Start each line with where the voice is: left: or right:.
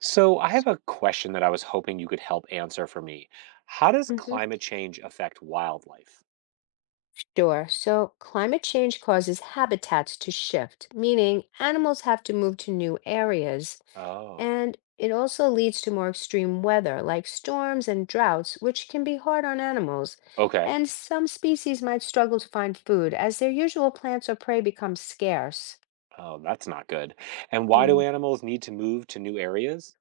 right: So, I have a question that I was hoping you could help answer for me. How does
left: Mhm.
right: climate change affect wildlife?
left: Sure. So climate change causes habitats to shift, meaning animals have to move to new areas.
right: Oh,
left: And it also leads to more extreme weather, like storms and droughts, which can be hard on animals.
right: okay.
left: And some species might struggle to find food as their usual plants or prey become scarce.
right: Oh, that's not good. And why do
left: Hmm.
right: animals need to move to new areas?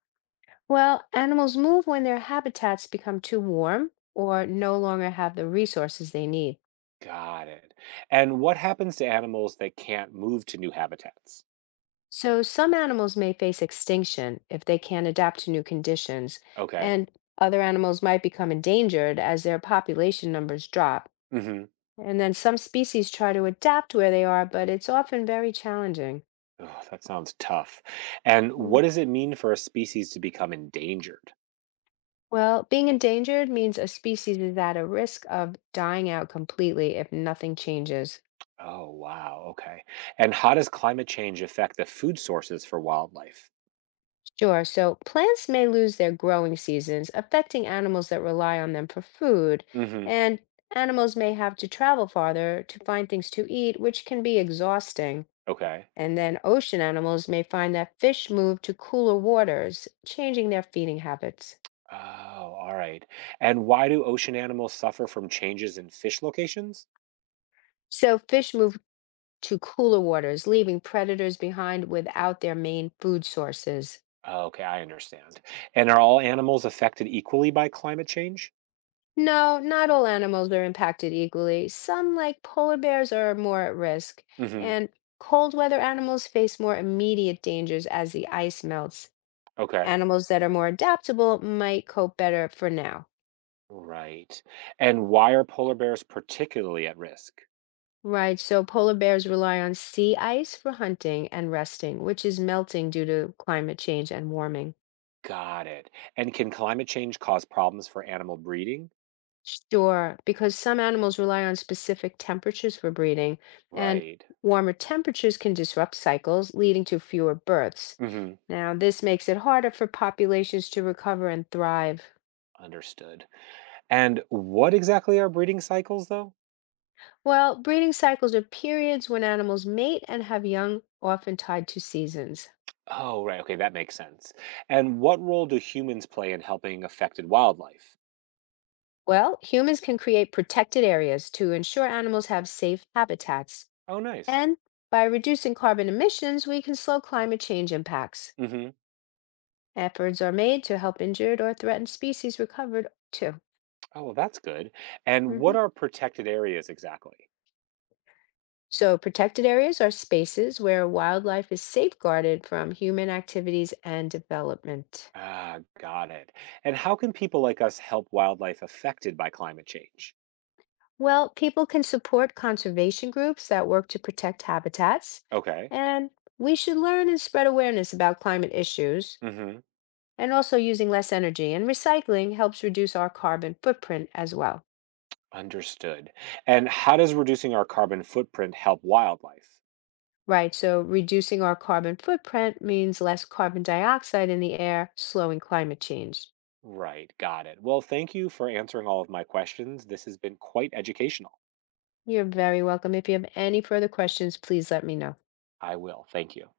left: Well, animals move when their habitats become too warm or no longer have the resources they need.
right: Got it. And what happens to animals that can't move to new habitats?
left: So some animals may face extinction if they can't adapt to new conditions,
right: Okay.
left: and other animals might become endangered as their population numbers drop.
right: Mm-hmm.
left: And then some species try to adapt where they are, but it's often very challenging.
right: Oh, that sounds tough. And what
left: Mm,
right: does it mean for a species to become endangered?
left: Well, being endangered means a species is at a risk of dying out completely if nothing changes.
right: Oh, wow. Okay. And how does climate change affect the food sources for wildlife?
left: Sure. So plants may lose their growing seasons, affecting animals that rely on them for food,
right: Mm-hmm.
left: and animals may have to travel farther to find things to eat, which can be exhausting.
right: Okay.
left: And then ocean animals may find that fish move to cooler waters, changing their feeding habits.
right: Oh, all right. And why do ocean animals suffer from changes in fish locations?
left: So fish move to cooler waters, leaving predators behind without their main food sources.
right: Oh, okay, I understand. And are all animals affected equally by climate change?
left: No, not all animals are impacted equally. Some, like polar bears, are more at risk,
right: Hmm.
left: and cold weather animals face more immediate dangers as the ice melts.
right: Okay.
left: Animals that are more adaptable might cope better for now.
right: Right. And why are polar bears particularly at risk?
left: Right, so polar bears rely on sea ice for hunting and resting, which is melting due to climate change and warming.
right: Got it. And can climate change cause problems for animal breeding?
left: Sure, because some animals rely on specific temperatures for breeding, and
right: Right.
left: warmer temperatures can disrupt cycles, leading to fewer births.
right: Hmm.
left: Now, this makes it harder for populations to recover and thrive.
right: Understood. And what exactly are breeding cycles, though?
left: Well, breeding cycles are periods when animals mate and have young, often tied to seasons.
right: Oh, right. Okay, that makes sense. And what role do humans play in helping affected wildlife?
left: Well, humans can create protected areas to ensure animals have safe habitats.
right: Oh, nice.
left: And by reducing carbon emissions, we can slow climate change impacts.
right: Hmm.
left: Efforts are made to help injured or threatened species recovered too.
right: Oh, well, that's good. And what
left: Mhm.
right: are protected areas exactly?
left: So, protected areas are spaces where wildlife is safeguarded from human activities and development.
right: Ah, got it. And how can people like us help wildlife affected by climate change?
left: Well, people can support conservation groups that work to protect habitats.
right: Okay.
left: And we should learn and spread awareness about climate issues
right: Hmm.
left: and also using less energy. And recycling helps reduce our carbon footprint as well.
right: Understood. And how does reducing our carbon footprint help wildlife?
left: Right, so reducing our carbon footprint means less carbon dioxide in the air, slowing climate change.
right: Right. Got it. Well, thank you for answering all of my questions. This has been quite educational.
left: You're very welcome. If you have any further questions, please let me know.
right: I will. Thank you.